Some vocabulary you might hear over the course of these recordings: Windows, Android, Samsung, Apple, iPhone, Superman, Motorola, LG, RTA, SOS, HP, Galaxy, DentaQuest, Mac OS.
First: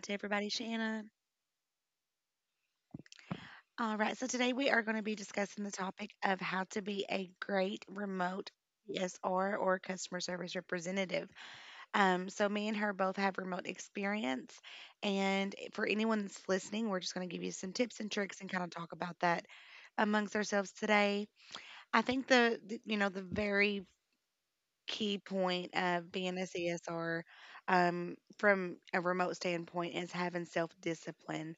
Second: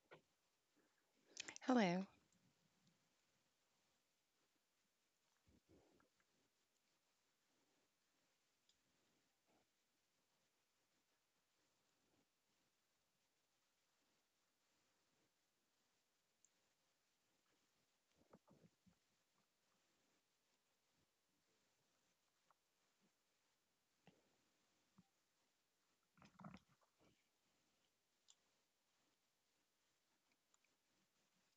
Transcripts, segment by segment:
to everybody, Shanna? Hello. All right, so today we are going to be discussing the topic of how to be a great remote CSR, or customer service representative. So me and her both have remote experience, and for anyone that's listening, we're just going to give you some tips and tricks and kind of talk about that amongst ourselves today. I think the the very key point of being a CSR, from a remote standpoint, is having self discipline.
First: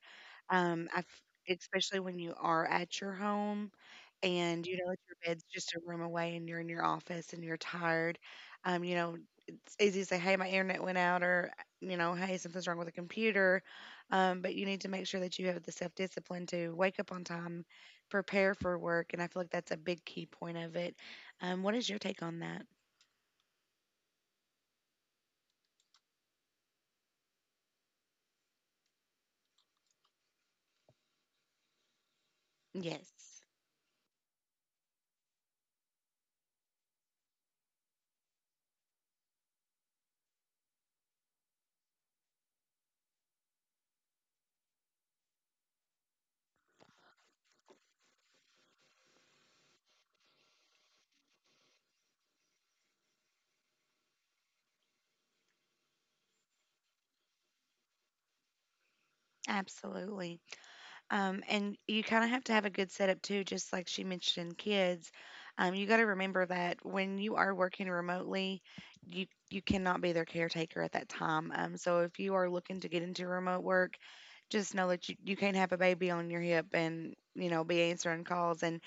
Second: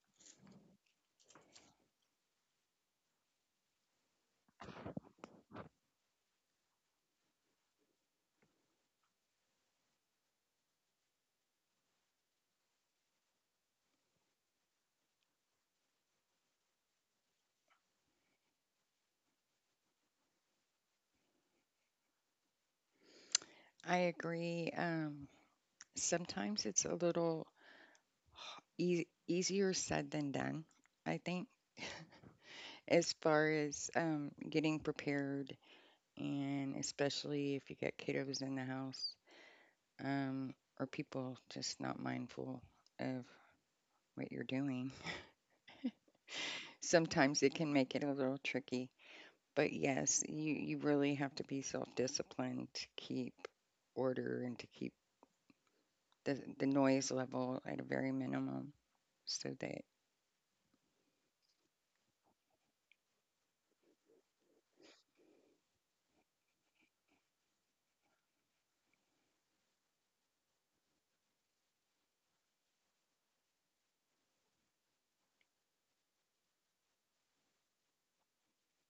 Um, I've, Especially when you are at your home, and you know, your bed's just a room away, and you're in your office, and you're tired. Um, you know, it's easy to say, "Hey, my internet went out," or "Hey, something's wrong with the computer." But you need to make sure that you have the self discipline to wake up on time, prepare for work, and I feel like that's a big key point of it. What is your take on that? I agree. Sometimes it's a little easier said than done, I think, as Yes, far as getting prepared, and especially if you get kiddos in the house, or people just not mindful of what you're doing. Sometimes it can make it a little tricky. But yes, you really have to be self disciplined to keep order and to keep the noise level at a very minimum so that. absolutely. And you kind of have to have a good setup too, just like she mentioned, kids. You got to remember that when you are working remotely, you cannot be their caretaker at that time. So if you are looking to get into remote work, just know that you can't have a baby on your hip and be answering calls. And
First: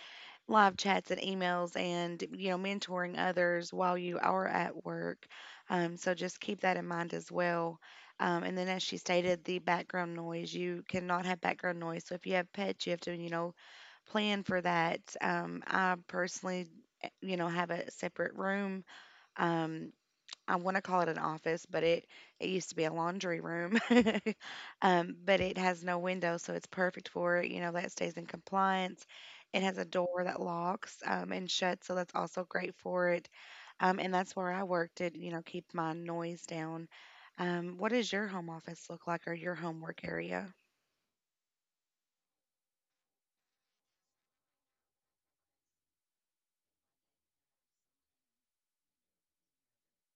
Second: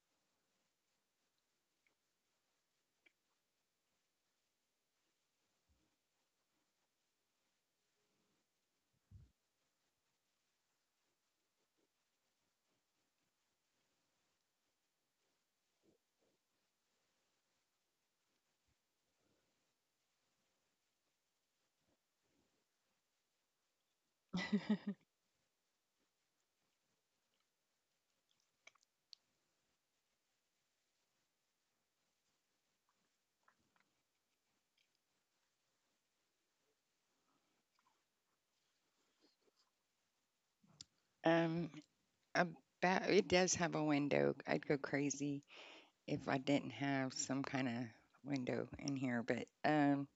live chats and emails and mentoring others while you are at work, so just keep that in mind as well. And then, as she stated, the background noise, you cannot have background noise. So if you have pets, you have to, plan for that. I personally, have a separate room. um, I want to call it an office, but it used to be a laundry room. But it has no window, so it's perfect for it. You know, that stays in compliance. It has a door that locks and shuts, so that's also great for it. And that's where I worked at, you know, keep my noise down. What does your home office look like, or your homework area? Um, about it does have a window. I'd go crazy if I didn't have some kind of window in here. But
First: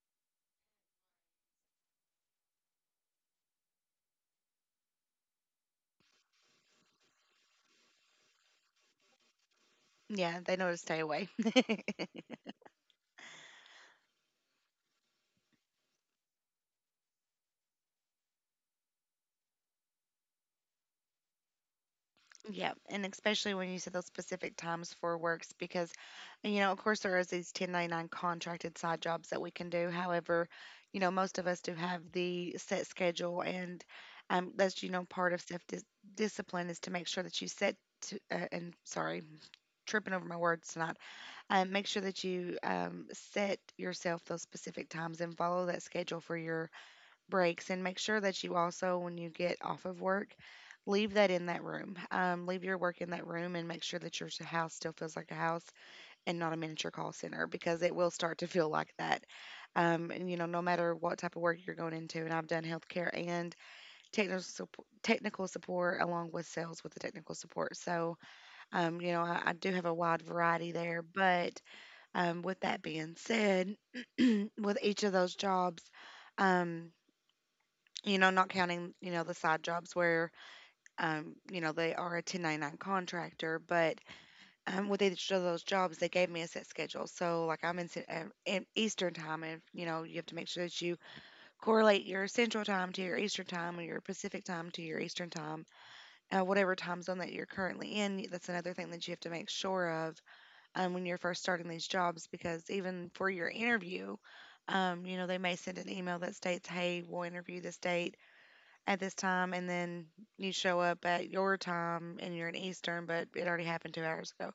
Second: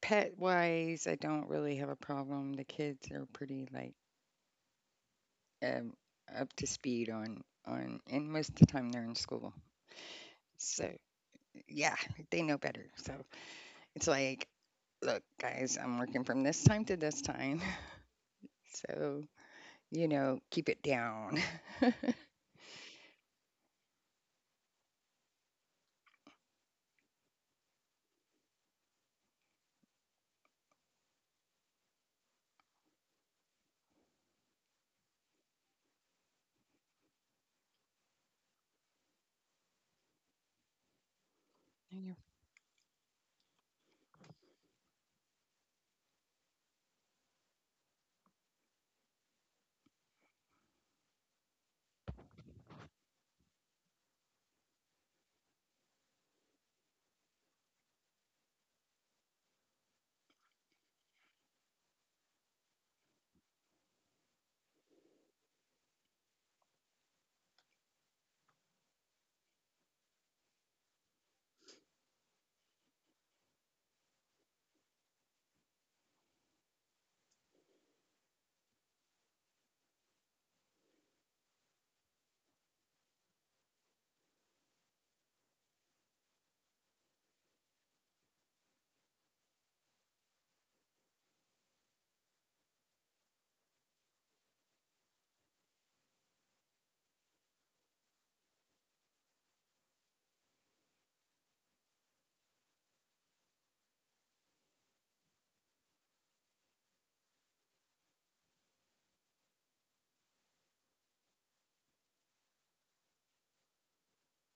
pet wise, I don't really have a problem. The kids are pretty like um up to speed on, and most of the time they're in school, Yeah, they know to so stay away. yeah, they know better. So it's like, look, guys, I'm working from this time to this time, so you know, keep it down. And Yeah, and especially when you said those specific times for works, because, and, you know, of course, there is these 1099 contracted side jobs that we can do. However, you know, most of us do have the set schedule, and that's, you know, part of self dis discipline is to make sure that you set. And sorry, tripping over my words tonight. Make sure you're, that you set yourself those specific times and follow that schedule for your breaks, and make sure that you also, when you get off of work, leave that in that room. Leave your work in that room, and make sure that your house still feels like a house and not a miniature call center, because it will start to feel like that. And you know, no matter what type of work you're going into, and I've done healthcare and technical support along with sales with the technical support. So I do have a wide variety there, but with that being said, with each of those jobs, um, you know, not counting, you know, the side jobs where, you know, they are a 1099 contractor, but with each of those jobs, they gave me a set schedule. So, like, I'm in, in Eastern time, and, you know, you have to make sure that you correlate your Central time to your Eastern time, or your Pacific time to your Eastern time, whatever time zone that you're currently in. That's another thing that you have to make sure of, when you're first starting these jobs, because even for your interview, you know, they may send an email that states, hey, we'll interview this date at this time, and then you show up at your time and you're in Eastern, but it already happened 2 hours ago,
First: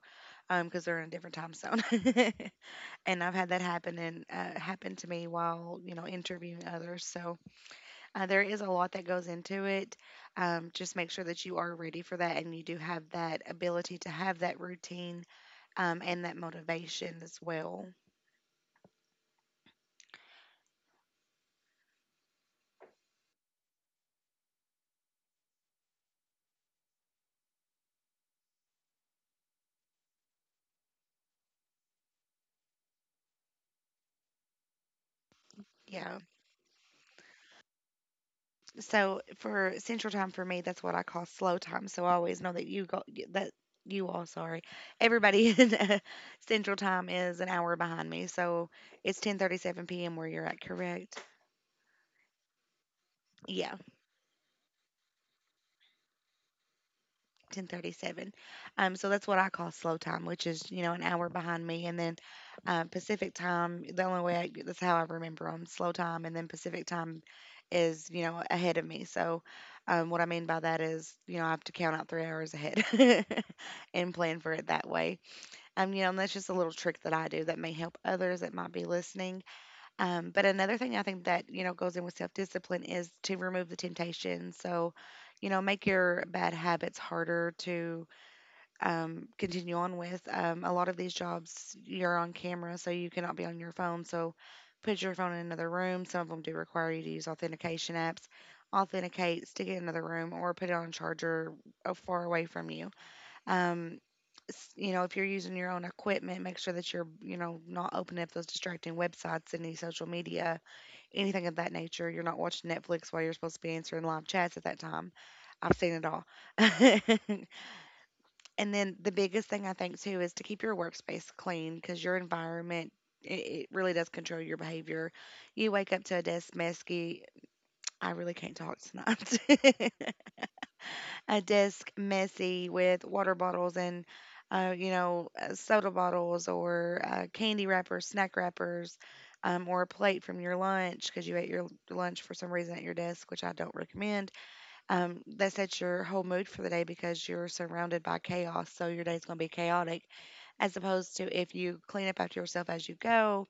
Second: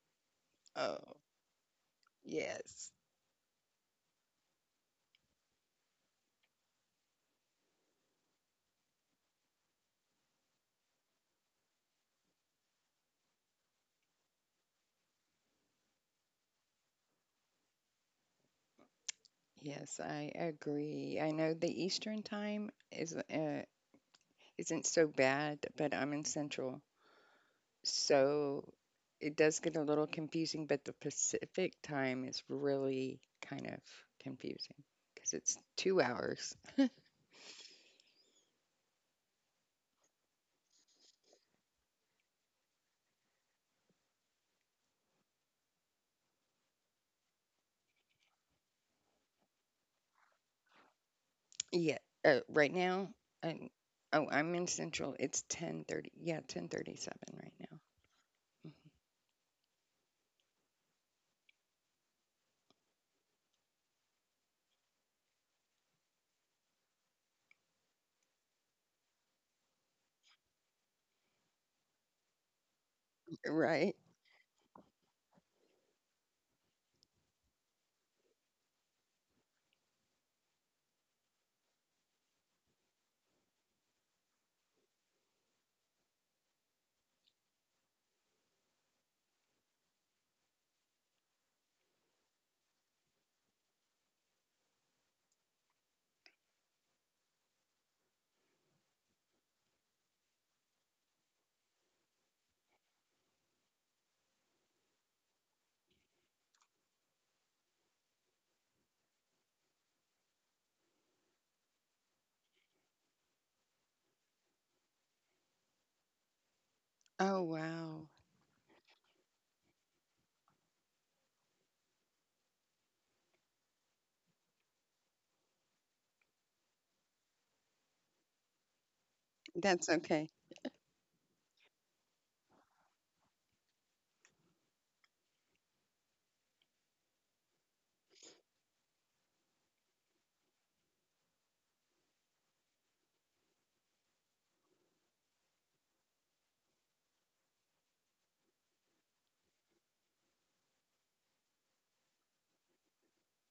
because they're in a oh different time zone. yes. And I've had that happen, and happen to me while, you know, interviewing others. So there is a lot that goes into it. Just make sure that you are ready for that, and you do have that ability to have that routine, and that motivation as well. Yes, I agree. I know the Eastern time is isn't so bad, but I'm in Central, so it does get a little confusing. But the Pacific time is really kind of confusing because it's two Yeah. hours. So for Central Time, for me, that's what I call slow time. So I always know that you go that you all, sorry, everybody, in Central Time, is an hour behind me. So it's 10:37 p.m. where you're at, correct? Yeah, right now, I'm, Yeah. oh, I'm in Central. It's 10:30. Yeah, 10:37 right now. 10:37. Mhm. So that's what I call slow time, which is, you know, an hour behind me, and then Pacific time. The only way that's how I remember them: slow time, and then Pacific time is, you know, ahead of me. So what I mean by that is, you know, I have to count out 3 hours ahead Right. and plan for it that way. You know, and that's just a little trick that I do that may help others that might be listening. But another thing I think that, you know, goes in with self discipline is to remove the temptation. So, you know, make your bad habits harder to continue on with. A lot of these jobs, you're on camera, so you cannot be on your phone. So, put your phone in another room. Some of them do require you to use authentication apps. Authenticate, stick it in another room, or put it on charger far away from you. Um, you know, if you're using your own equipment, make sure that you're, you know, not opening up those distracting websites and any social media, anything of that nature. You're not watching Netflix while you're supposed to be answering live chats at that time. I've seen it all. Oh wow, And then the biggest thing, I think, too, is to keep your workspace clean, because your environment, it really does control your behavior. You wake up to a desk messy. I really can't talk that's tonight. okay. A desk messy with water bottles, and soda bottles, or candy wrappers, snack wrappers, or a plate from your lunch, because you ate your lunch for some reason at your desk, which I don't recommend. That sets your whole mood for the day, because you're surrounded by chaos, so your day's going to be chaotic. As opposed to if you clean up after yourself as you go,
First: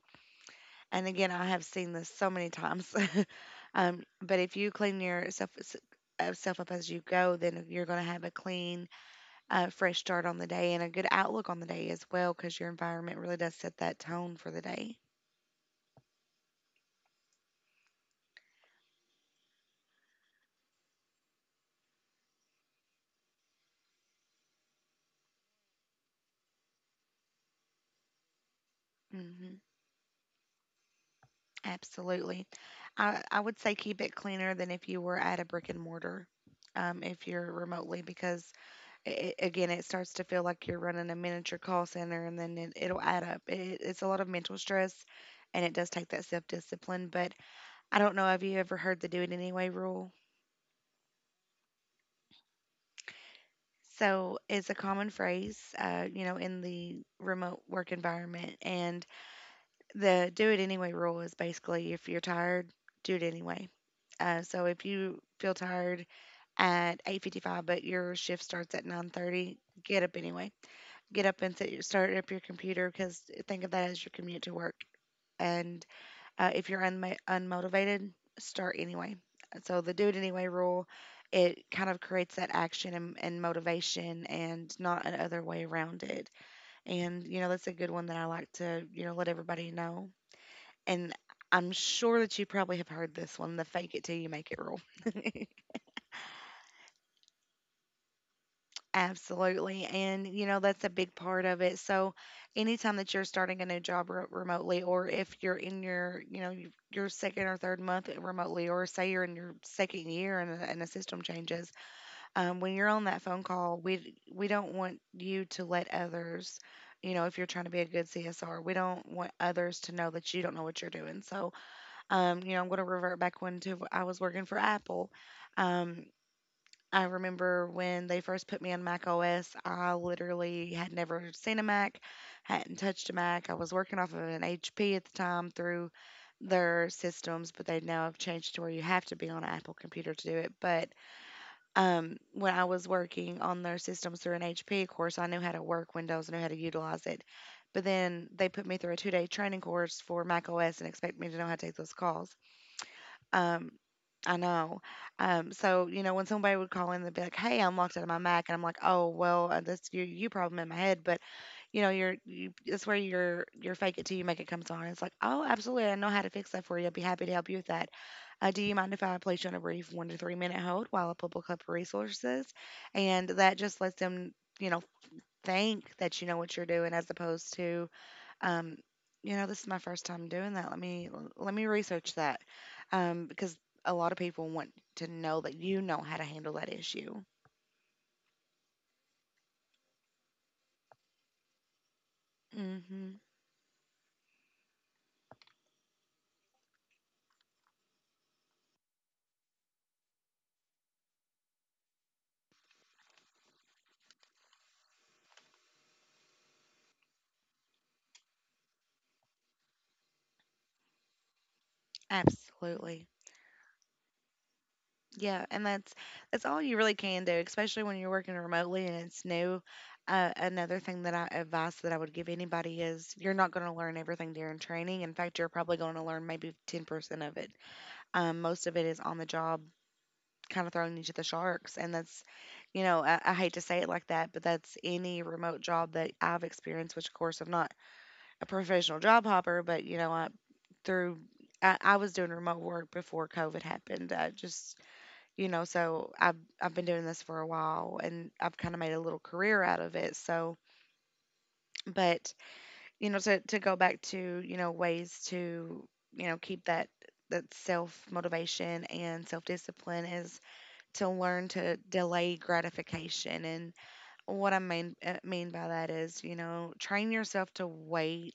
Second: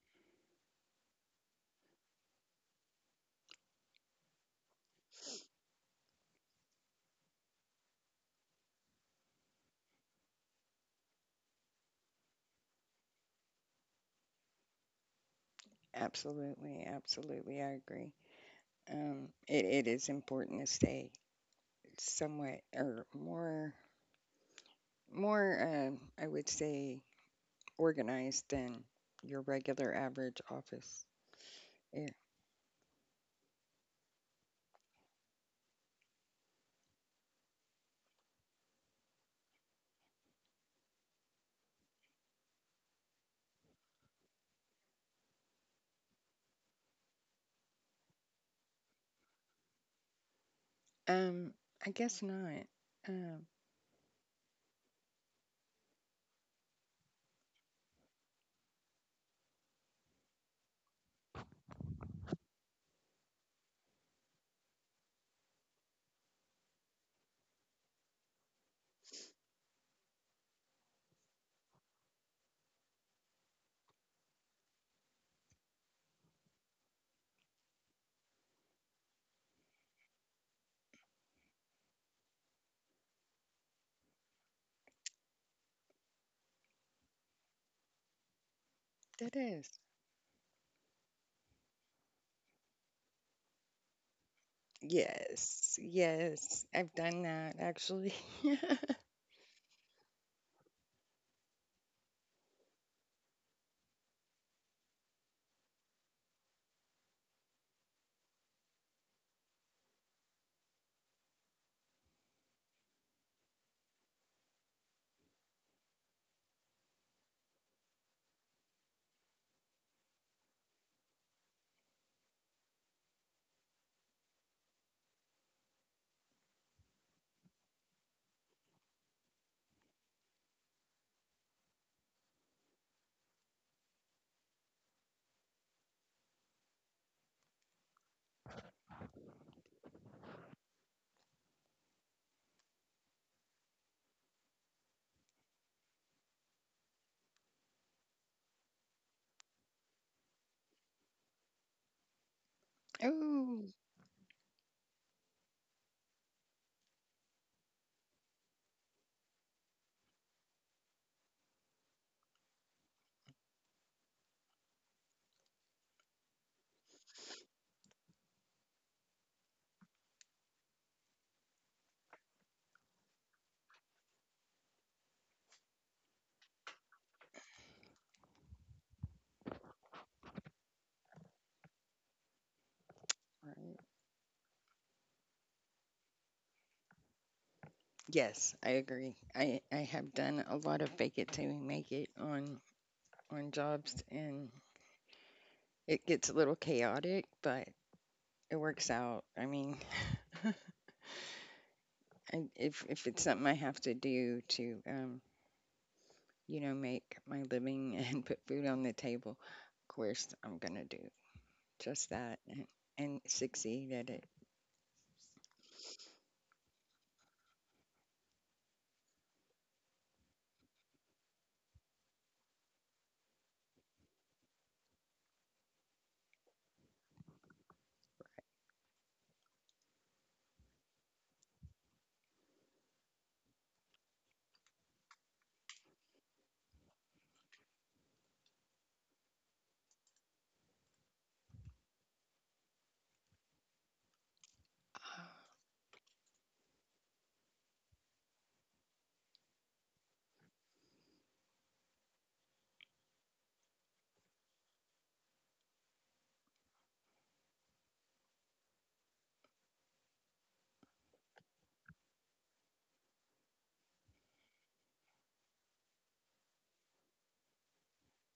and again, I have seen this so many times. But if you clean yourself self up as you go, then you're going to have a clean, fresh start on the day and a good outlook on the day as well, because your environment really does set that tone for the day. Absolutely, absolutely, I agree. Um, it is important to stay somewhat or more I would say organized than your hmm regular average office. Yeah. Absolutely. I would say keep it cleaner than if you were at a brick and mortar, if you're remotely, because again, it starts to feel like you're running a miniature call center, and then it'll add up. It's a lot of mental stress, and it does take that self discipline. But I don't know, have you ever heard the do it anyway rule? Um, I guess not. Um, So it's a common phrase, you know, in the remote work environment. And the do it anyway rule is basically, if you're tired, do it anyway. So if you feel tired at 8:55, but your shift starts at 9:30, get up anyway. Get up and sit, start up your computer, because think of that as your commute to work. And if you're unmotivated, start anyway. So the do it anyway rule, it kind of creates that action and motivation, and not another way around it. And, you know, that's a good one that I like to, you know, let that everybody is. know. And I'm sure that you probably have heard this one, the fake it till you make it rule. Yes, yes, I've done that actually. Absolutely. And, you know, that's a big part of it. So, anytime that you're starting a new job remotely, or if you're in your, you know, your second or third month remotely, or say you're in your second year and, and the system changes, when you're on that phone call, we don't want you to let others, you know, if you're trying to be a good CSR, we don't want others to know that you don't know what you're doing. So, you know, I'm going to revert back when to I was working for Apple. Um, I remember when they first put me on Mac OS, I literally had never seen a Mac, hadn't touched a Mac. I was working off of an HP at the time through their systems, but they now have changed to where you have to be on an Apple computer to do it. But when I was working on their systems through an HP, of course, I knew how to work Windows, I knew how to utilize it. But then they put me through a 2 day training course for Mac OS and expect me to know how to take those calls. Oh, Um, I know. So you know, when somebody would call in, they'd be like, "Hey, I'm locked out of my Mac," and I'm like, "Oh, well, that's your you problem in my head." But you know, that's where your fake it till you make it comes on. It's like, "Oh, absolutely, I know how to fix that for you. I'd be happy to help you with that. Do you mind if I place you on a brief 1 to 3 minute hold while I pull up a couple resources?" And that just lets them, you know, think that you know what you're doing as opposed to um, you know, this is my first time doing that. Let me research that because right. a lot of people want to know that you know how to handle that issue. Yes, I agree. I have done a lot of fake it till you make it Hmm. on jobs, and it gets a little chaotic, but it works out. I mean, I, if it's something I have to do to, you know, make my living and put food on the table, of course I'm gonna do just that Absolutely. and succeed at it. Yeah, and that's all you really can do, especially when you're working remotely and it's new. Another thing that I advice that I would give anybody is you're not going to learn everything during training. In fact, you're probably going to learn maybe 10% of it. Most of it is on the job kind of thrown you to the sharks. And that's, you know, I hate to say it like that, but that's any remote job that I've experienced, which of course I'm not a professional job hopper, but, you know, through, I was doing remote work before COVID happened. Ah, You know, so I've been doing this for a while and I've kind of made a little career out of it. So, but, you know, to go back to, you know, ways to, you know, keep that, self motivation and self discipline is to learn to delay gratification. And what I mean by that is, you know, train yourself to wait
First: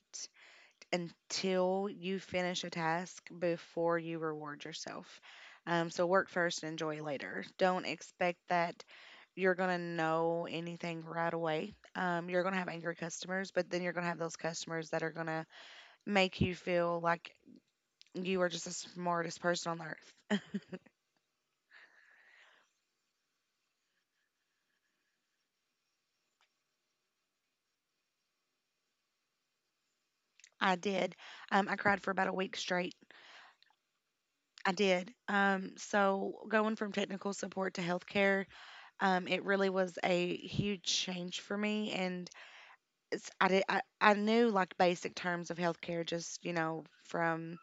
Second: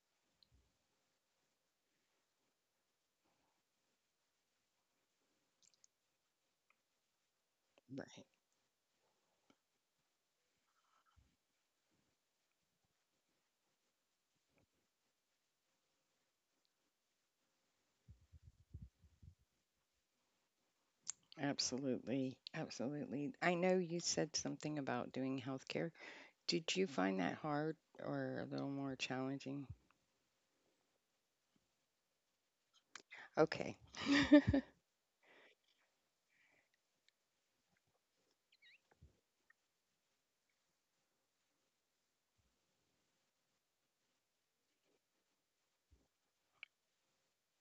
until you finish a task before you reward yourself. So work first and enjoy later. Don't right. expect that you're gonna know anything right away. You're gonna have angry customers, but then you're gonna have those customers that are gonna make you feel like you are just the smartest person on the earth. Absolutely. Absolutely. I know you said something about doing healthcare. Did you find that hard or a little more challenging? I did. I cried for about a week straight Okay. I did. So going from technical support to healthcare, it really was a huge change for me. And I knew like basic terms of healthcare, just, you know, from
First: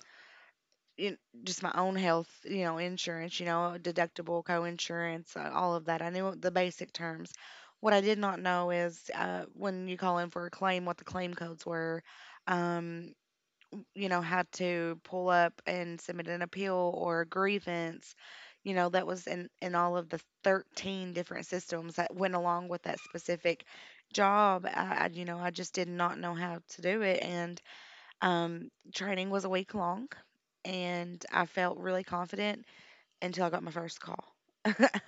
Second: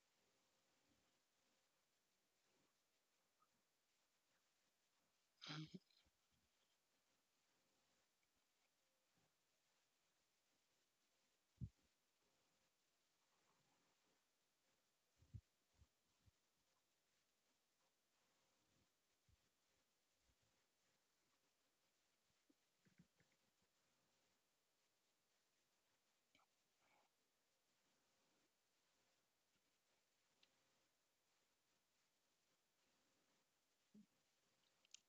you kn- just my own health, you know, insurance, you know, deductible, co-insurance, all of that. I knew the basic terms. What I did not know is when you call in for a claim, what the claim codes were. um, you know, had to pull up and submit an appeal or a grievance. You know, that was in all of the 13 different systems that went along with that specific job. You know, I just did not know how to do it. And training was a week long, and I felt really confident until I got my first call.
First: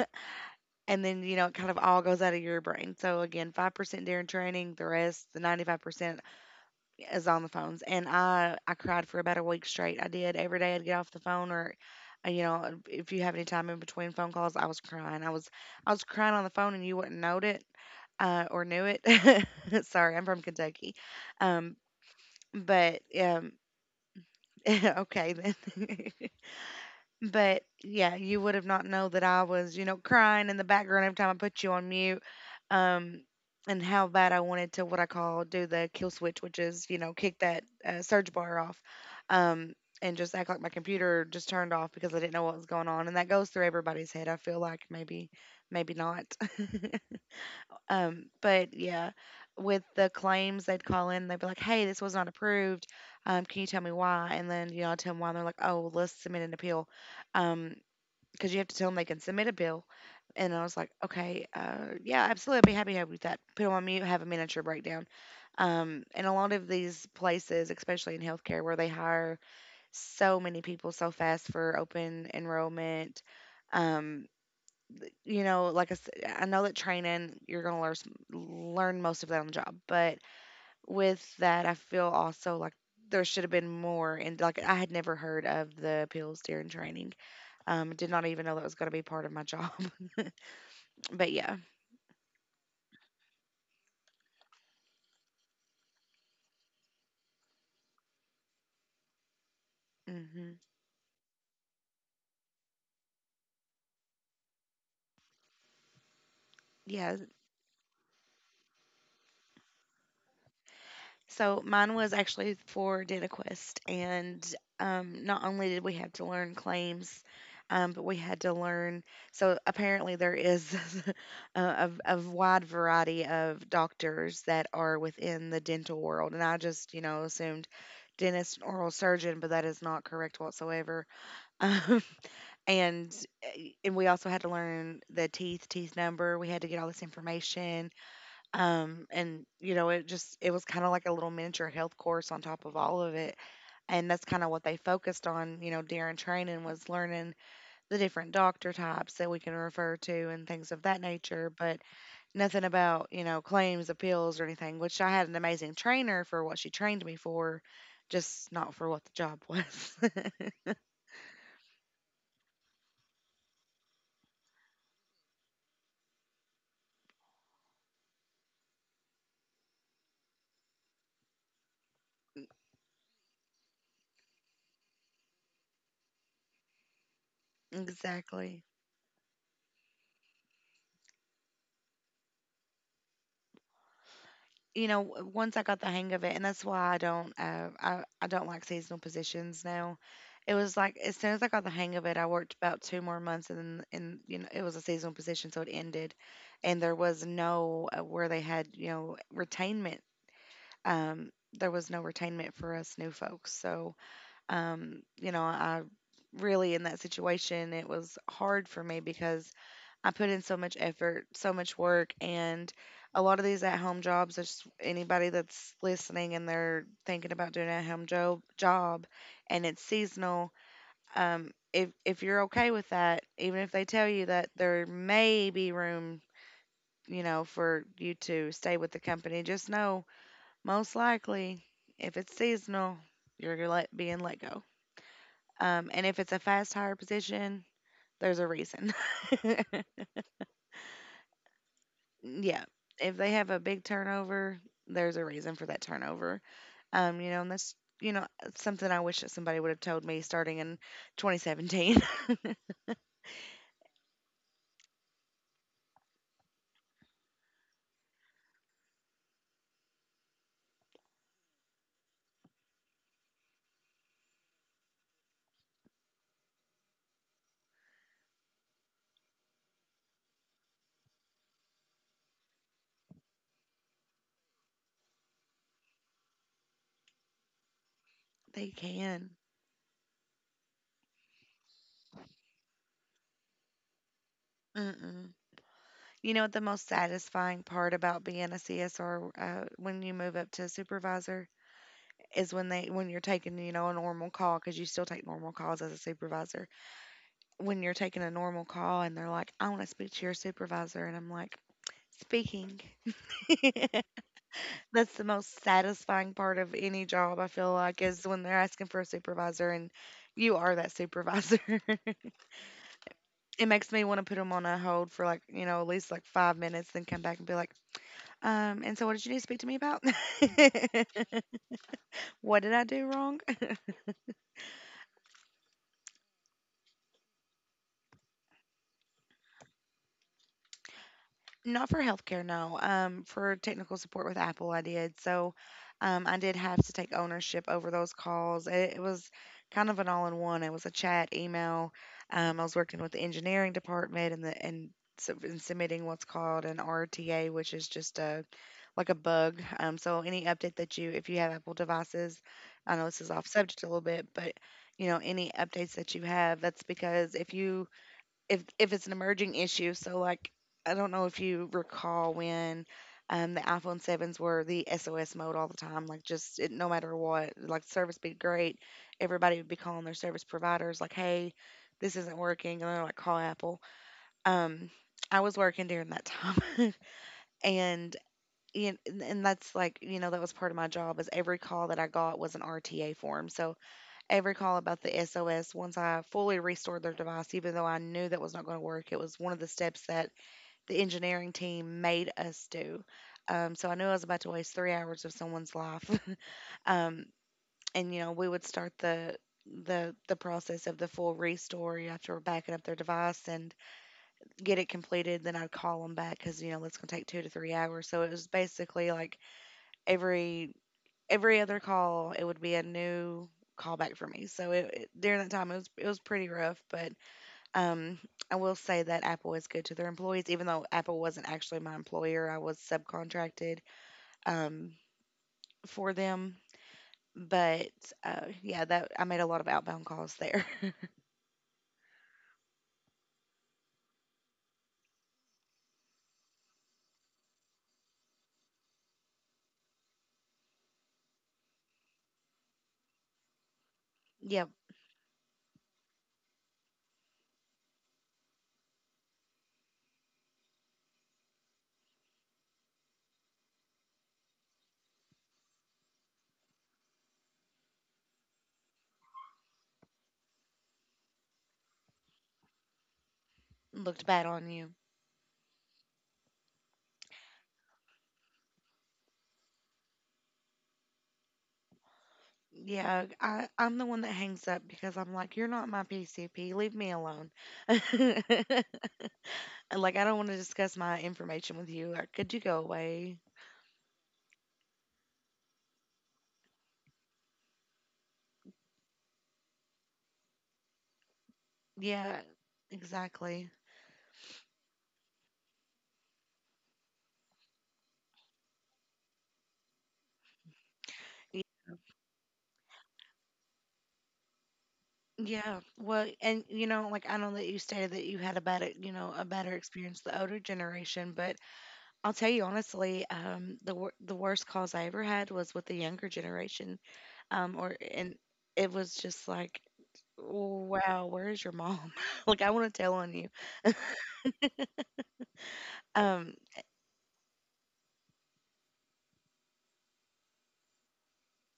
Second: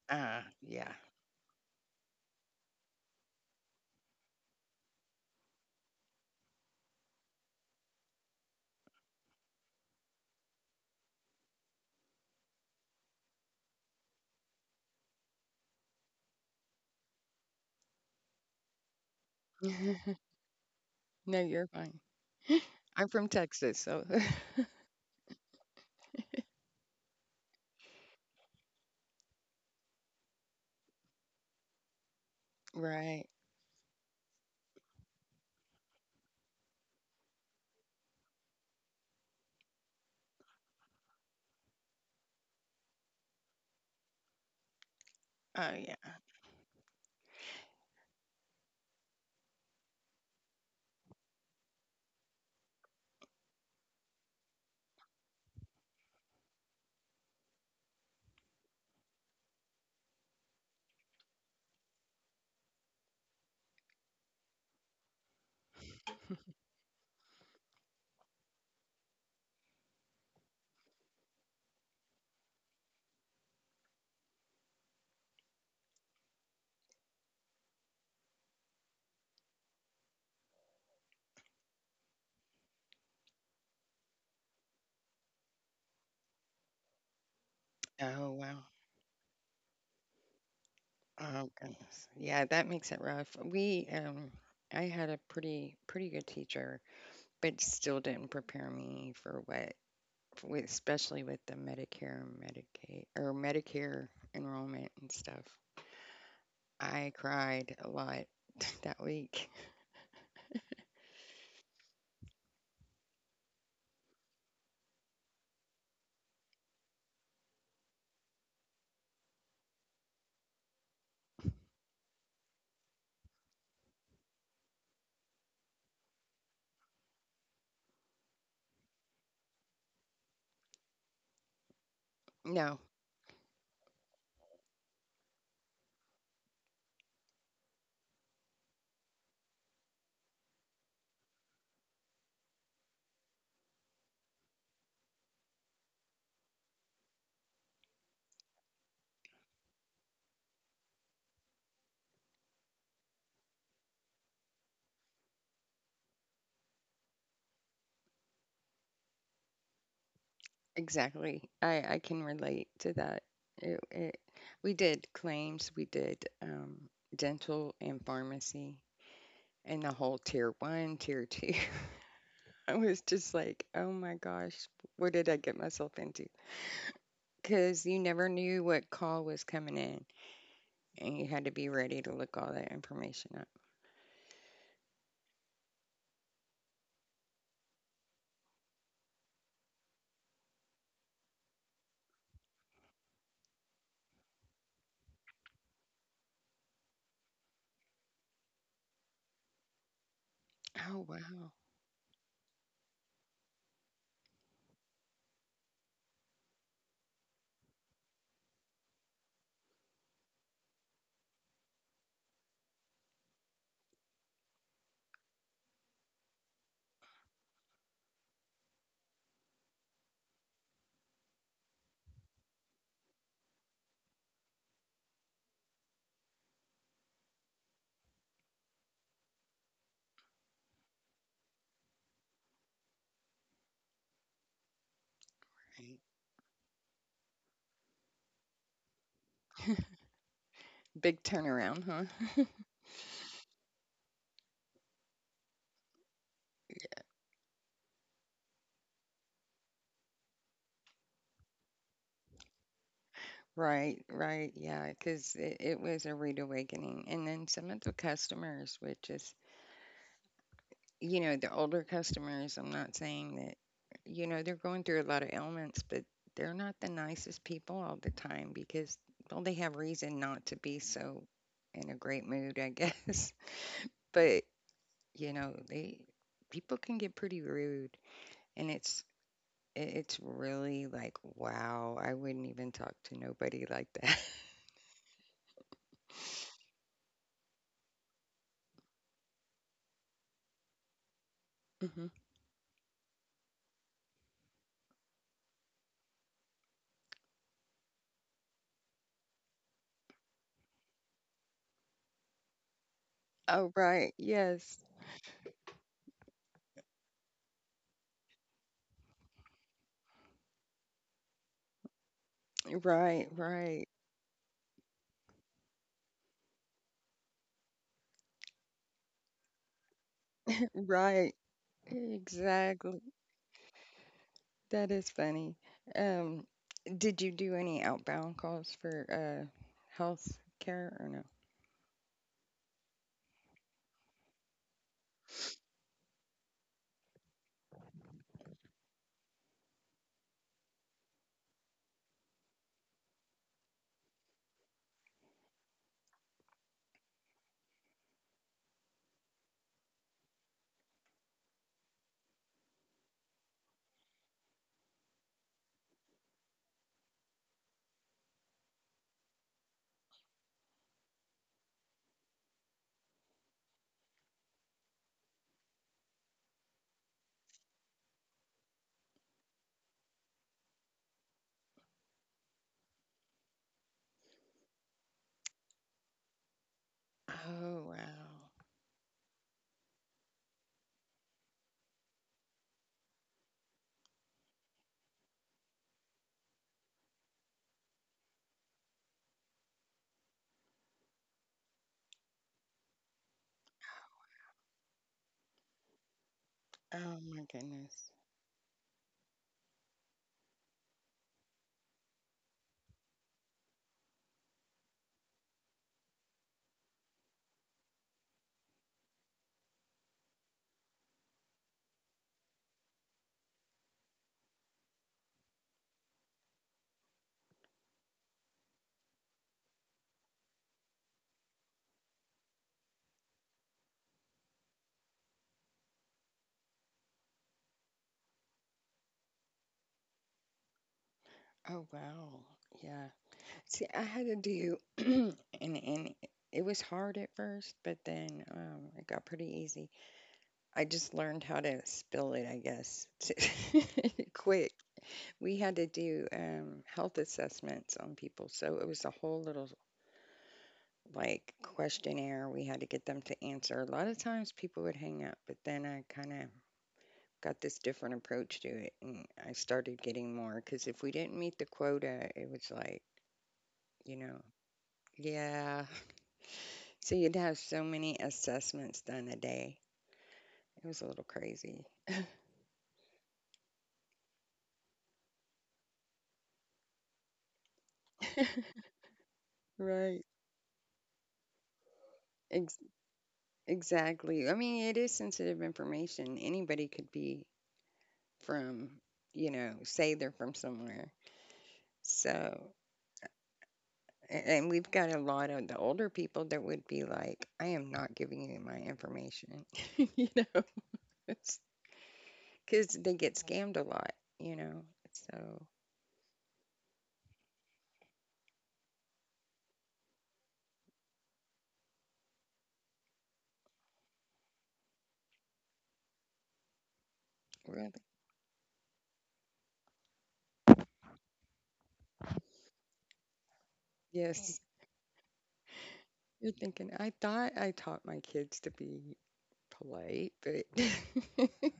Ah, yeah. And then, you know, it kind of all goes out of your brain. So, again, 5% during training, the rest, the 95%, is on the phones and I cried for about a week straight. I did. Every day I'd get off the phone or you know, if you have any time in between phone calls I was crying. I was crying on the phone and you wouldn't know it, or knew it. Sorry, I'm from Kentucky. No, you're Um fine. but I'm from Texas, so Okay, then. But yeah, you would have not known that I was, you know, crying in the background every time I put you on mute. Um, right. and how bad I wanted to what I call do the kill switch, which is, you know, kick that surge bar off. Um, and just act like my computer just turned off because I didn't know what was going on. And that goes through everybody's head. I feel like maybe, Oh, maybe yeah. not. But yeah, with the claims, they'd call in. They'd be like, "Hey, this was not approved. Can you tell me why?" And then you know, I tell them why. And they're like, "Oh, well, let's submit an appeal." Um because you have to tell them they can submit a bill. And I was like, okay, yeah, absolutely. I'd be happy to help you with that. Put them on mute, have a miniature breakdown. And a lot of these places, especially in healthcare, where they hire so many people so fast for open enrollment, um, you know, like I said, I know that training you're going to learn learn most of that on the job, but with that, I feel also like there should have been more. And like I had never heard of the appeals during training, did not Oh, even know wow. that was going to be part of my job. But Oh, yeah. goodness. Yeah, that makes it rough. We, I had a pretty, pretty good teacher, but still didn't prepare me for what, Hmm. with, especially with the Medicare, and Medicaid, or Medicare enrollment and stuff. I Yeah. cried a lot that week. So mine was actually for DentaQuest. And not only did we have to learn claims, but we had to learn. So apparently, there is a wide variety of doctors that are within the dental world. And I just, you know, assumed dentist and oral surgeon, but that is not correct whatsoever. No, And and we also had to learn the teeth, teeth number. We had to get all this information. And you know, it was kind of like a little miniature health course on top of all of it. And that's kind of what they focused on, you know, during training was learning the different doctor types that we can refer to and things of that nature, but nothing about, you know, claims, appeals, or anything, which I had an amazing trainer for what she trained me for, just not for what the job was. exactly. I can relate to that. It, it, we did claims, we did, dental and pharmacy, and the whole tier one, tier two. I was just like, oh my gosh, what did I get myself into? Because you never knew Exactly. what call was coming in, and you had to be ready to look all that information up. You know, once I got the hang of it, and that's why I don't, I don't like seasonal positions now. It was like as soon as I got the hang of it, I worked about 2 more months, and then, and you know, it was a seasonal position, so it ended, and there was no where they had, you know, retainment. Oh, Um, wow. there was no retainment for us new folks, so you know, I really in that situation, it was hard for me because I put in so much effort, so much work, and a lot of these at-home jobs. Just anybody that's listening and they're thinking about doing an at-home job, and it's seasonal. If you're okay with that, even if they tell you that there may be room, you know, for you to stay with the company, just know most likely if it's seasonal, being let go. Right. And if it's a fast hire position, there's a reason. Big turnaround, huh? Yeah. If they have a big turnover, there's a reason for that turnover. You know, and that's, you know, something I wish that somebody would have told me starting in 2017. Right, right. Yeah, because it was a rude awakening. And then some of the customers would just, you know, the older customers, I'm not saying that, you know, they're going through a lot of ailments, but they're not the nicest people all the time because, well, they have reason not to be so in a great mood, I guess. But, you know, they, people can get pretty rude They and it's, can. It's really like, wow, I wouldn't even talk to nobody like that. Mm-mm. You know what the most satisfying part about being a CSR when you move up to supervisor Hmm. is when you're taking you know a normal call, because you still take normal calls as a supervisor, when you're taking a normal call and they're like, "I want to speak to your supervisor." And I'm like, "Speaking." Oh, right. Yes. That's the most satisfying part of any job, I feel like, is when they're asking for a supervisor and you are that supervisor. Right. It Right. makes me want to put them on a hold for like, you know, at least like 5 minutes, then come back and be like, "And so what did you need to speak to me about?" Right. What did I Exactly. do wrong? That is funny. Um, did you do any outbound calls for health care or no? Not for healthcare, no. For technical support with Apple, I did. So, I did have to take ownership over those calls. It was kind of an all-in-one. It was a chat, email. I was working with the engineering department and submitting what's called an RTA, which is just a like a bug. So any update that if you have Apple devices, I know this is off subject a little bit, but you know any updates that you have, that's because if you if it's an emerging issue. So like I don't know if you recall when the iPhone sevens were the SOS mode all the time. Like no matter what, like service be great. Everybody would be calling their service providers like, "Hey, this isn't working," and they're like, "Call Apple." Um, I was working during that time, Oh and. wow. And that's like, you know, that was part of my job. Is every call that I got was an RTA form. So every call about the SOS, once I fully restored their device, even though I knew that was not going to work, it was one of the steps that the engineering team made us do. So I knew I was about to waste 3 hours of someone's life. Oh um, my goodness. and you know, we would start the process of the full restore after backing up their device and get it completed. Then I'd call them back because you know that's gonna take 2 to 3 hours. So it was basically like every every other call it would be a new call back for me. So during that time it was pretty rough, but um I will say that Apple is good to their employees. Even though Apple wasn't actually my employer, I was subcontracted um for them, but yeah, that I made a lot of outbound calls there. Oh wow. Yeah. See, I had to do and and it was hard at first, but then it got pretty easy. I just learned how to spill it, I guess. Yep. Quick. We had to do health assessments on people, so it was a whole little like questionnaire we had to get them to answer. A lot of times people would hang up, but then I kind of got this different approach to it and I started getting more because if we didn't meet the quota, it was like, you Looked know, bad on you. yeah. So you'd have so many assessments done a day. It was a little crazy. Yeah, I'm the one that hangs up because I'm like, "You're not my PCP, leave me alone." Like, Right. I don't want to discuss my information with you. Like, could you go Ex- away? exactly. I mean, it is sensitive information. Anybody could be from, you know, say they're from somewhere. Yeah, So. exactly. A- And we've got a lot of the older people that would be like, I am not giving you my information, you know, Y- because they get scammed a lot, you know. So, Yeah. Well, and you know, like I know that you stated that you had a better, you know, a better experience the older generation, but I'll tell you honestly, the worst calls I ever had was with the younger generation, really, or and it was just like, wow, where is your mom? Like, I want to tell on you. yes, you're Um, thinking, I thought I taught my kids to be polite, but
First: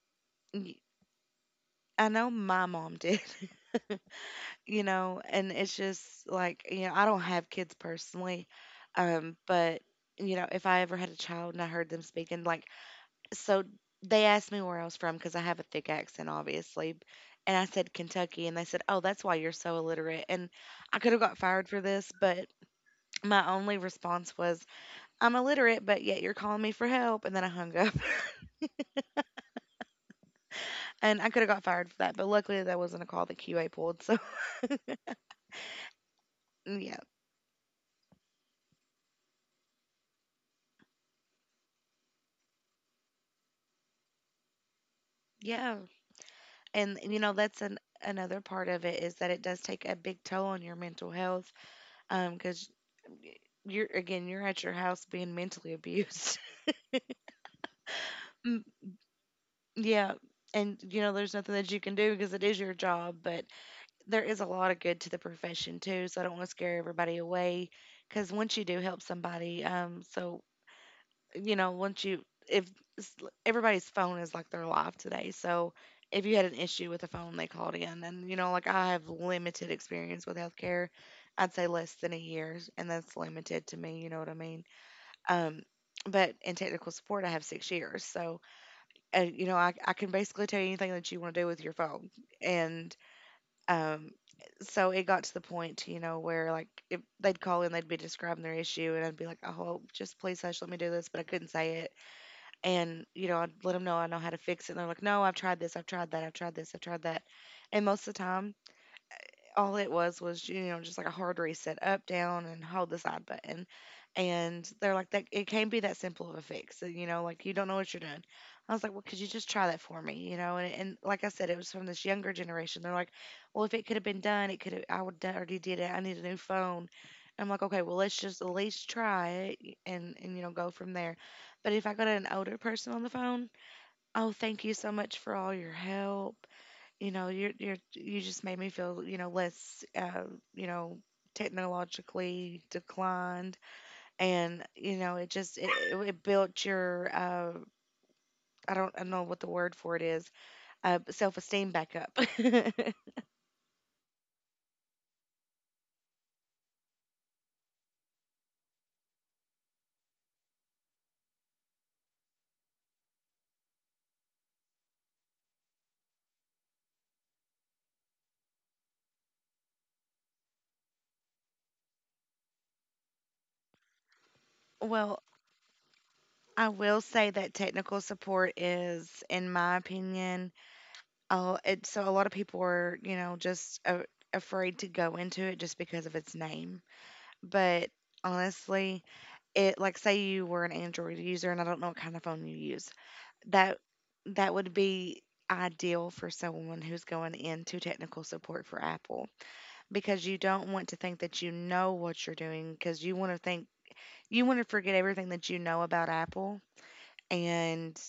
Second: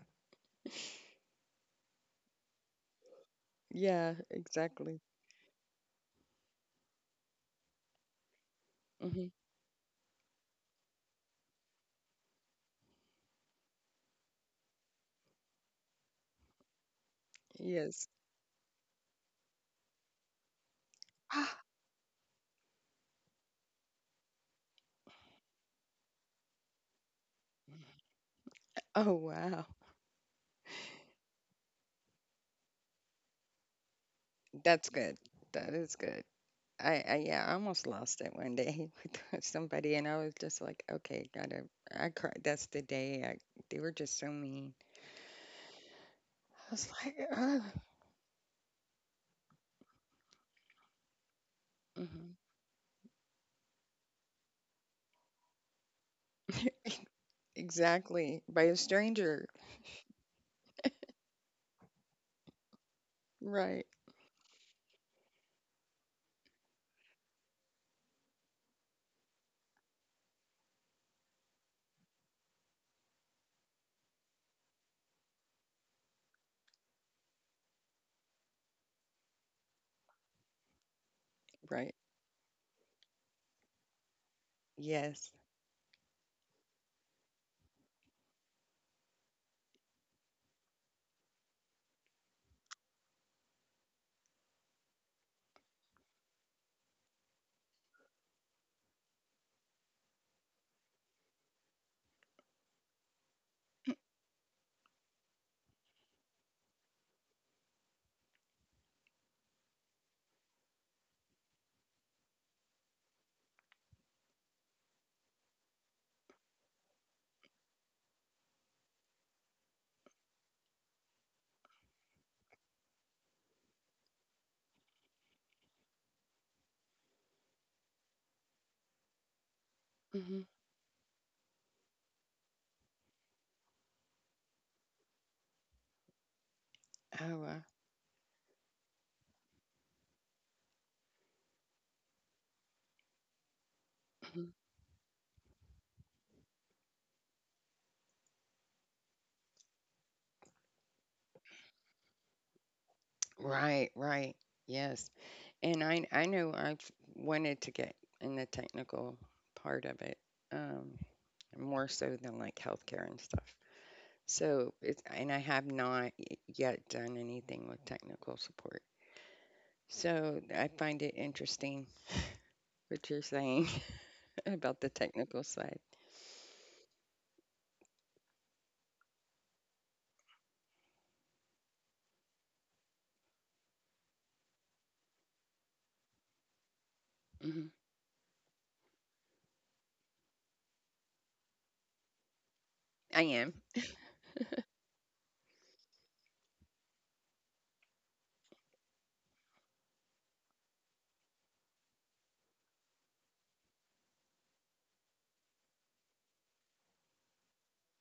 y- I know my mom did. yeah, You exactly. know, and it's just like, you know, I don't have kids personally, Hmm. But you know, if I ever had a child and I heard them speaking, like, so they asked me where I was from because I have a thick accent, obviously, and I said Yes. Kentucky, and they said, "Oh, that's why you're so illiterate," and I could have got fired for this, but my only response was, "I'm illiterate, but yet you're calling me for help," and then I hung up. Oh, wow. And I could have got fired for that, but luckily that wasn't a call that QA pulled, so That's good. That is good. yeah, I yeah, I almost lost it one day with somebody, and I was just like, okay, gotta. I cried. That's the day. I, they were just so mean. yeah. I was And you like, know, that's oh, an another part of it is that it does take a big toll on your mental health hmm because you're at your house being mentally abused. exactly Mm, by a stranger. yeah. And you know, there's nothing that you can do because it is your job, but Right, there is a lot of good to the profession too, so I don't want to scare everybody away, because once you do help somebody, you know, once you if s- everybody's phone is like their life today, so if you had an issue with a phone, they called in, and you know, like I have limited experience with healthcare. I'd say less right. than a year, and that's limited to me. You know what I mean? Yes. Um, but in technical support, I have 6 years, so you know, I can basically tell you anything that you want to do with your phone, and um. so it got to the point, you know, where like if they'd call in, they'd be describing their issue, and I'd be like, "Oh, just please hush, let me do this," but I couldn't say it. And you know, I'd let them know I know how to fix it. And they're like, "No, I've tried this, I've tried that, I've tried this, I've tried that." And most of the time, all it was you know just like a hard reset, up down and hold the side button, and they're like, "That, it can't be that simple of a fix, so you know, like you don't know what you're doing." I was like, "Well, could you just try that for me, you know?" And like I said, it was from this younger generation. They're like, "Well, if it could have been done, it could have, I would already did it, I need a new phone." I'm like, "Okay, well let's just at least try it and Hmm. you know, go from there." But if I got an older person on the phone, "Oh, thank you so much for all your help. You know, Oh, you're you're you just made me feel, you know, less you know, technologically declined." mhm. And you know, it just it built your I don't know what the word for it is, self-esteem back up. Right, right. Yes. And I know I wanted to get in the technical part of it, um, more so than like healthcare and stuff. So it's and I have not yet done anything with technical support. So I find it interesting what you're saying about the Well, technical side. I will say that technical support is, in my opinion, oh it so a lot of people are, you know, just afraid to go into it just because of its name. Hmm. But honestly, it, like say you were an Android user, and I don't know what kind of phone you use. I am. That would be ideal for someone who's going into technical support for Apple, because you don't want to think that you know what you're doing. Because you want to think, you want to forget everything that you know about Apple, and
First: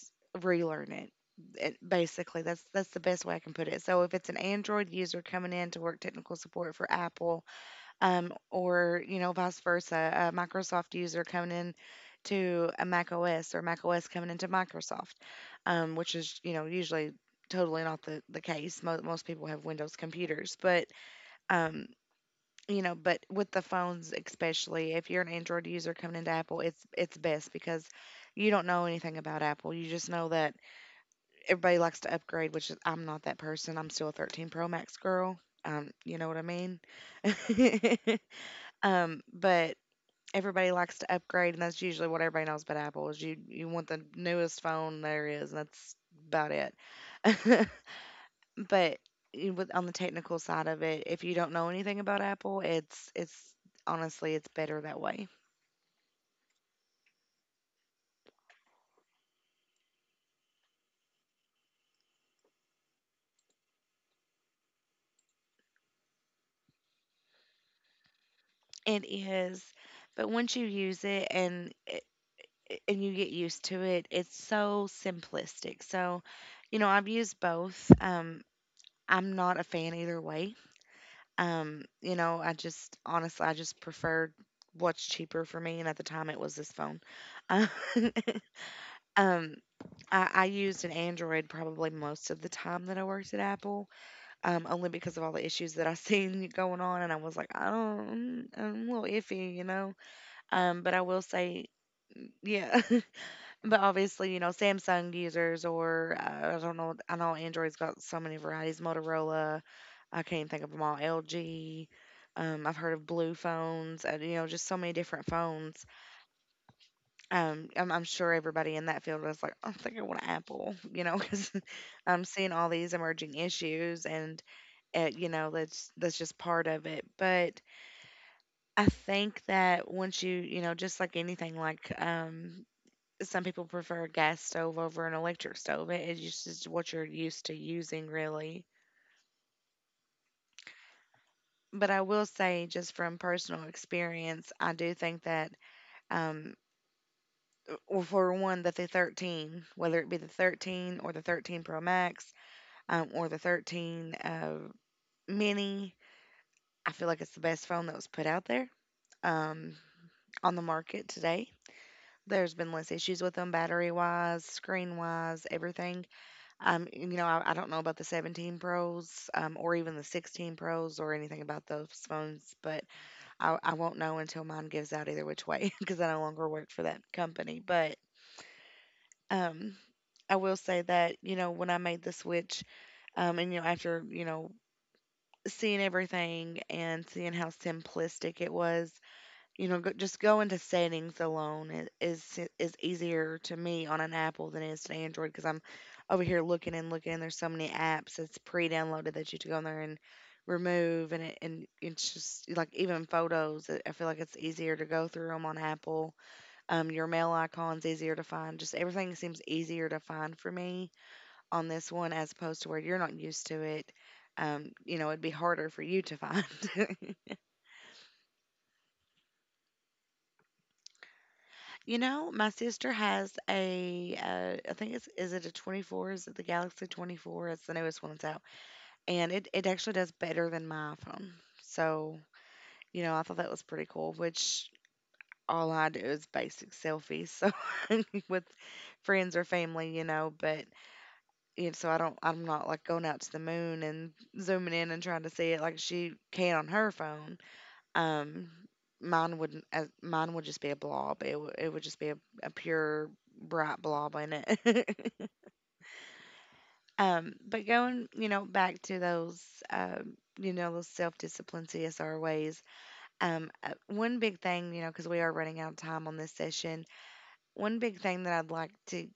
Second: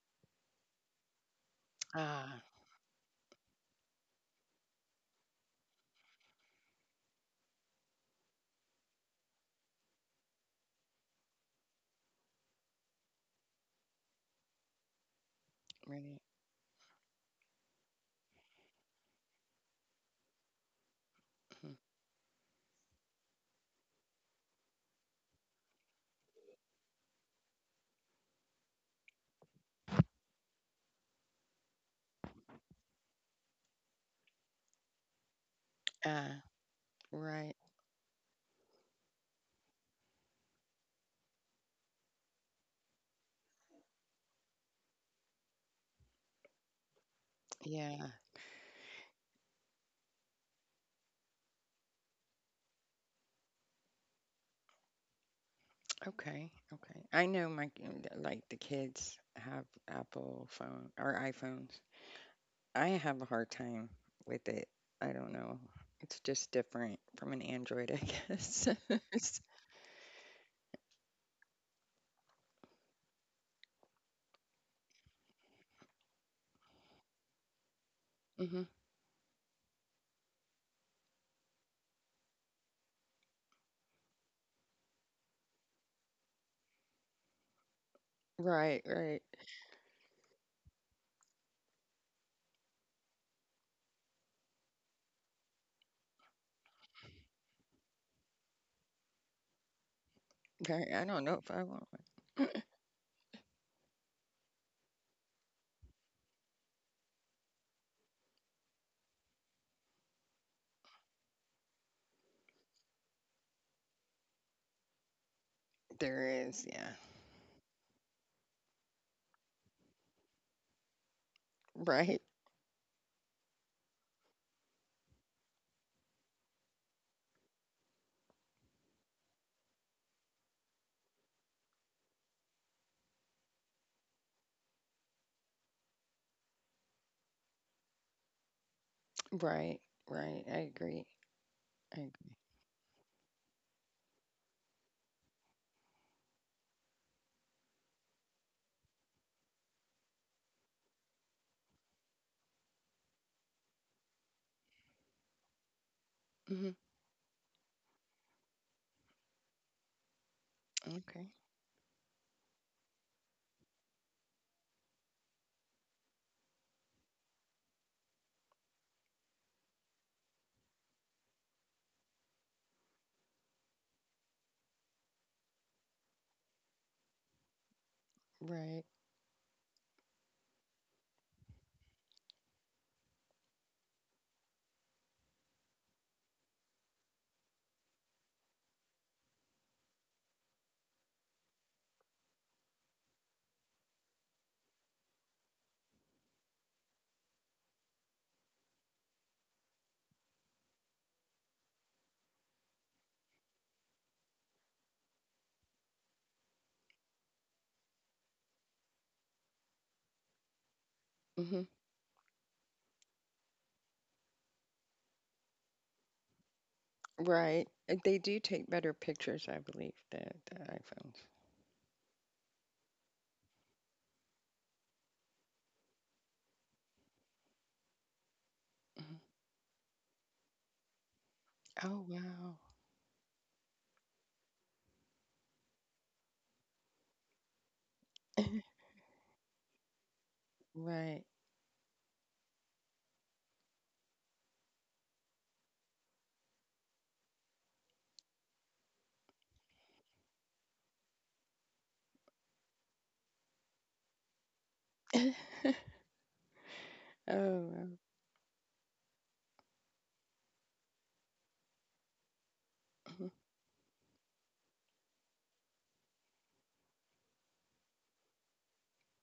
relearn it. It- Ah, basically that's the best way I can put it. So if it's an Android user coming in to work technical support for Apple, or you know, vice versa, a Microsoft user coming in to a Mac OS, or Mac OS coming into Microsoft, right. which is, you know, usually totally not the case. Most people have Windows computers, but Mhm. um, you know, but with the phones, especially if you're an Android user coming into Apple, it's best because you don't know anything about Apple. You just know that everybody likes to upgrade, which is, I'm not that person, I'm still a 13 Pro Max girl. You know Ah, what I mean? right. But everybody likes to upgrade, and that's usually what everybody knows about Apple, is you want the newest phone there is, and that's about it. Yeah. But with, on the technical side of it, if you don't know anything about Apple, it's honestly it's better that way. Okay. Okay. I know my like the kids have Apple phone or iPhones. I have a hard time with it. I don't know. It's just different from an Android, I guess. It is, but once you use it and you get used to it, it's so simplistic. So, you know, I've used both. Mhm. I'm not a fan either way. You know, I just honestly, I just preferred what's cheaper for me, and at the time it was this phone. Um, Right, um, I used an Android probably most of the time that I worked at Apple, only because of all the issues that I seen going on, and I was like, I don't, I'm a little iffy, you know. right. But I I don't will know if I say, want one. yeah. But obviously, you know, Samsung users, or I don't know. I know Android's got so many varieties. Motorola, I can't even think of them all. LG. I've heard of blue phones, and you know, just so many different phones. There is, yeah. I'm sure everybody in that field was like, I think I want an Apple, you know, because Right, I'm seeing all these emerging issues, and you know, that's just part of it. But I think that once you, you know, just like anything, like some people prefer a gas stove over an electric stove. It is what you're used to using, really. right, right. I agree. But I I will agree. say, just from personal experience, I do think that, um, well, for one, that the 13, whether it be the 13 or the 13 Pro Max, or the 13 Mini, Hmm. I feel like it's the best phone that was put out there, um, on the market Okay. today. There's been less issues with them, battery wise, screen wise, everything. You know, I don't know about the 17 Pros, or even the 16 Pros or anything about those phones, but I won't know until mine gives out either which way, because I no longer work for that company. But Right. um, I will say that, you know, when I made the switch, and, you know, after seeing everything and seeing how simplistic it was, you know, just going to settings alone is easier to me on an Apple than it is to Android because I'm over here looking and looking, and there's so many apps that's pre-downloaded that you have to go in there and remove. And it's just like even photos. I feel like it's easier to go through them on Apple. Your mail icon's easier to find. Just everything seems easier to find for me Hmm. on this one as opposed to where you're not used to it. You know, it'd be harder for you to find. Right. They do take better pictures, I believe, the iPhones. You know, my sister has I think it's, is it a 24? Is it the Galaxy 24? It's the newest one that's out. Mhm. And it actually does better than my iPhone. Oh So, wow. you know, I thought that was pretty cool, which all I do is basic selfies. So with friends or family, you know, but Right. you so I don't, I'm not like going out to the moon and zooming in and trying to see it like she can on her phone. Um, Mine wouldn't. Mine would just be a blob. It would. It would just be a pure bright blob in it. Oh But wow. going, you know, back to those, you know, those self-discipline CSR ways. Mm-hmm. One big thing, you know, because we are running out of time on this session. One big thing that I'd like to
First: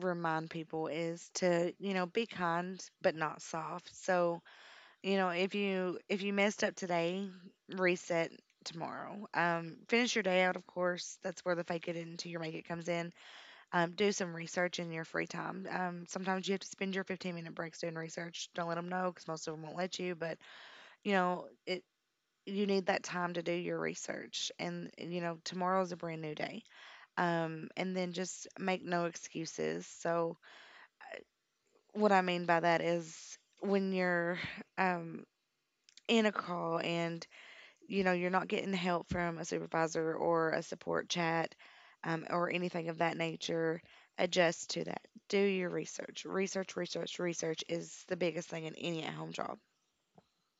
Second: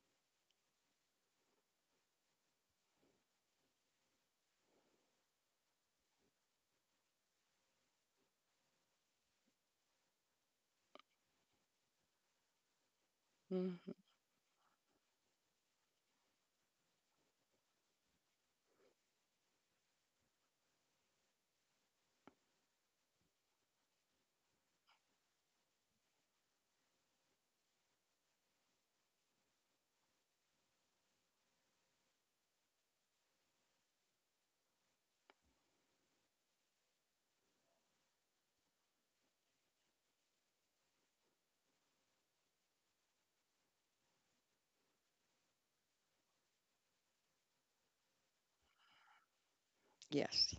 remind people is to, you know, be kind but not soft. So you know, if you messed up today, reset tomorrow, finish your day out. Of course that's where the fake it into your make it comes in. Mm-hmm. Do some research in your free time. Sometimes you have to spend your 15-minute breaks doing research. Don't let them know because most of them won't let you, but you know it, you need that time to do your research. And you know, tomorrow is a brand new day. And then just make no excuses. So what I mean by that is when you're um in a call and you know, you're not getting help from a supervisor or a support chat, or anything of that nature, adjust to that. Do your research. Research, research, research is the biggest thing in any at home job. Yes,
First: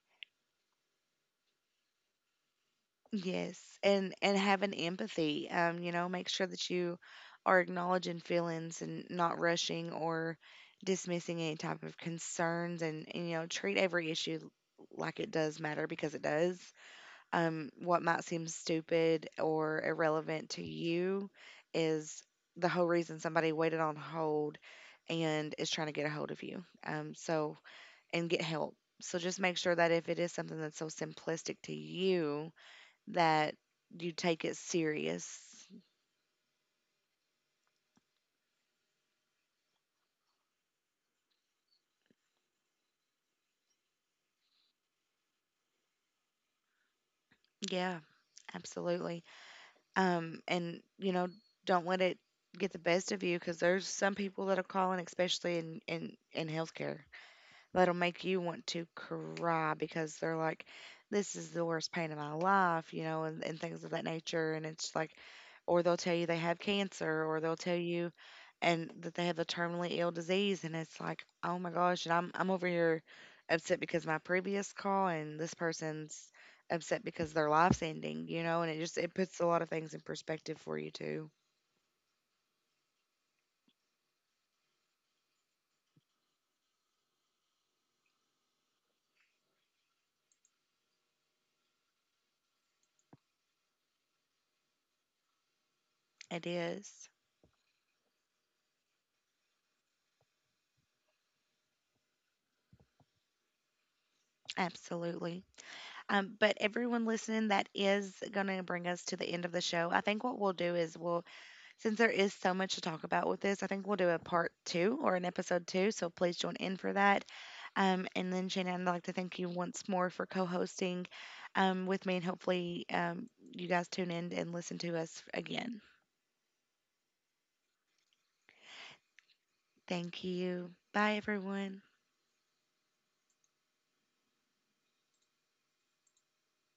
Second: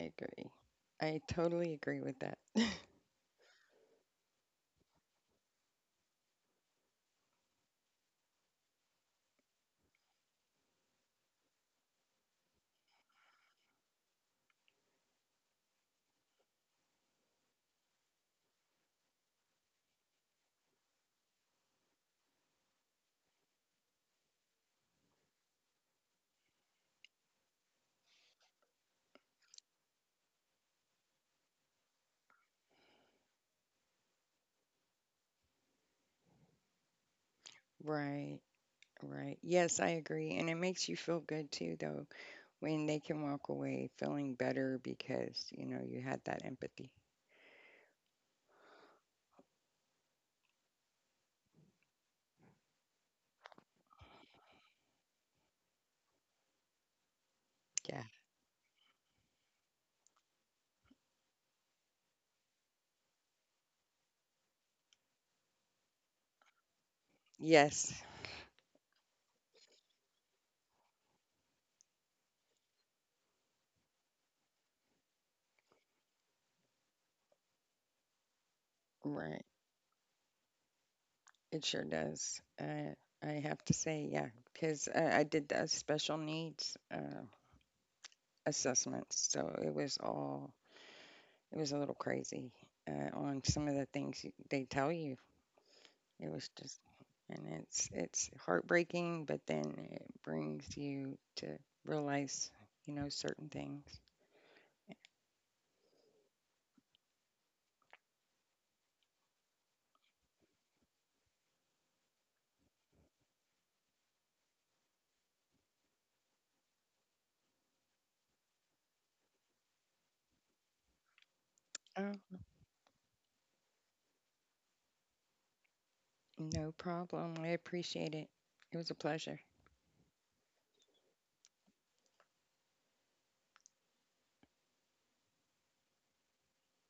I agree. I totally agree with that. Yes, and have an empathy. You know, make sure that you are acknowledging feelings and not rushing or dismissing any type of concerns, and you know, treat every issue like it does matter because it does. What might seem stupid or irrelevant to you is the whole reason somebody waited on hold and is trying to get a hold of you. So, and get help. So just make sure that if it is something that's so simplistic to you, that you take it serious. Right, right. Yes, I agree. And it makes you feel good too, though, when they can walk away feeling better because, you know, you had that empathy. Yeah, absolutely. And you know, don't let it get the best of you because there's some people that are calling, especially in in healthcare, that'll Yeah. make you want to cry because they're like, this is the worst pain of my life, you know, and things of that nature. And it's like, or they'll tell you they have cancer, or they'll tell Yes. you and that they have a terminally ill disease. And it's like, oh my gosh, and I'm over here upset because my previous call, and this person's upset because their life's ending, you know, and it puts Right. a lot of things in perspective for you too. It sure does. I have to say, yeah, because I did the special needs assessments, so it was all it was a little crazy on some of the things they tell you. It It was just, is. and it's heartbreaking, but then it brings you to realize, you know, certain things. Absolutely. But everyone listening, that is going to bring us to the end of the show. I think what we'll do is since there is so much to talk about with this, I think we'll do a part two or an episode two. So please join in for that. And then, Shannon, I'd like to thank you once more for co hosting with me. And hopefully, you guys tune in and listen to us again. No problem. I appreciate it. It was a pleasure. Thank you. Bye, everyone.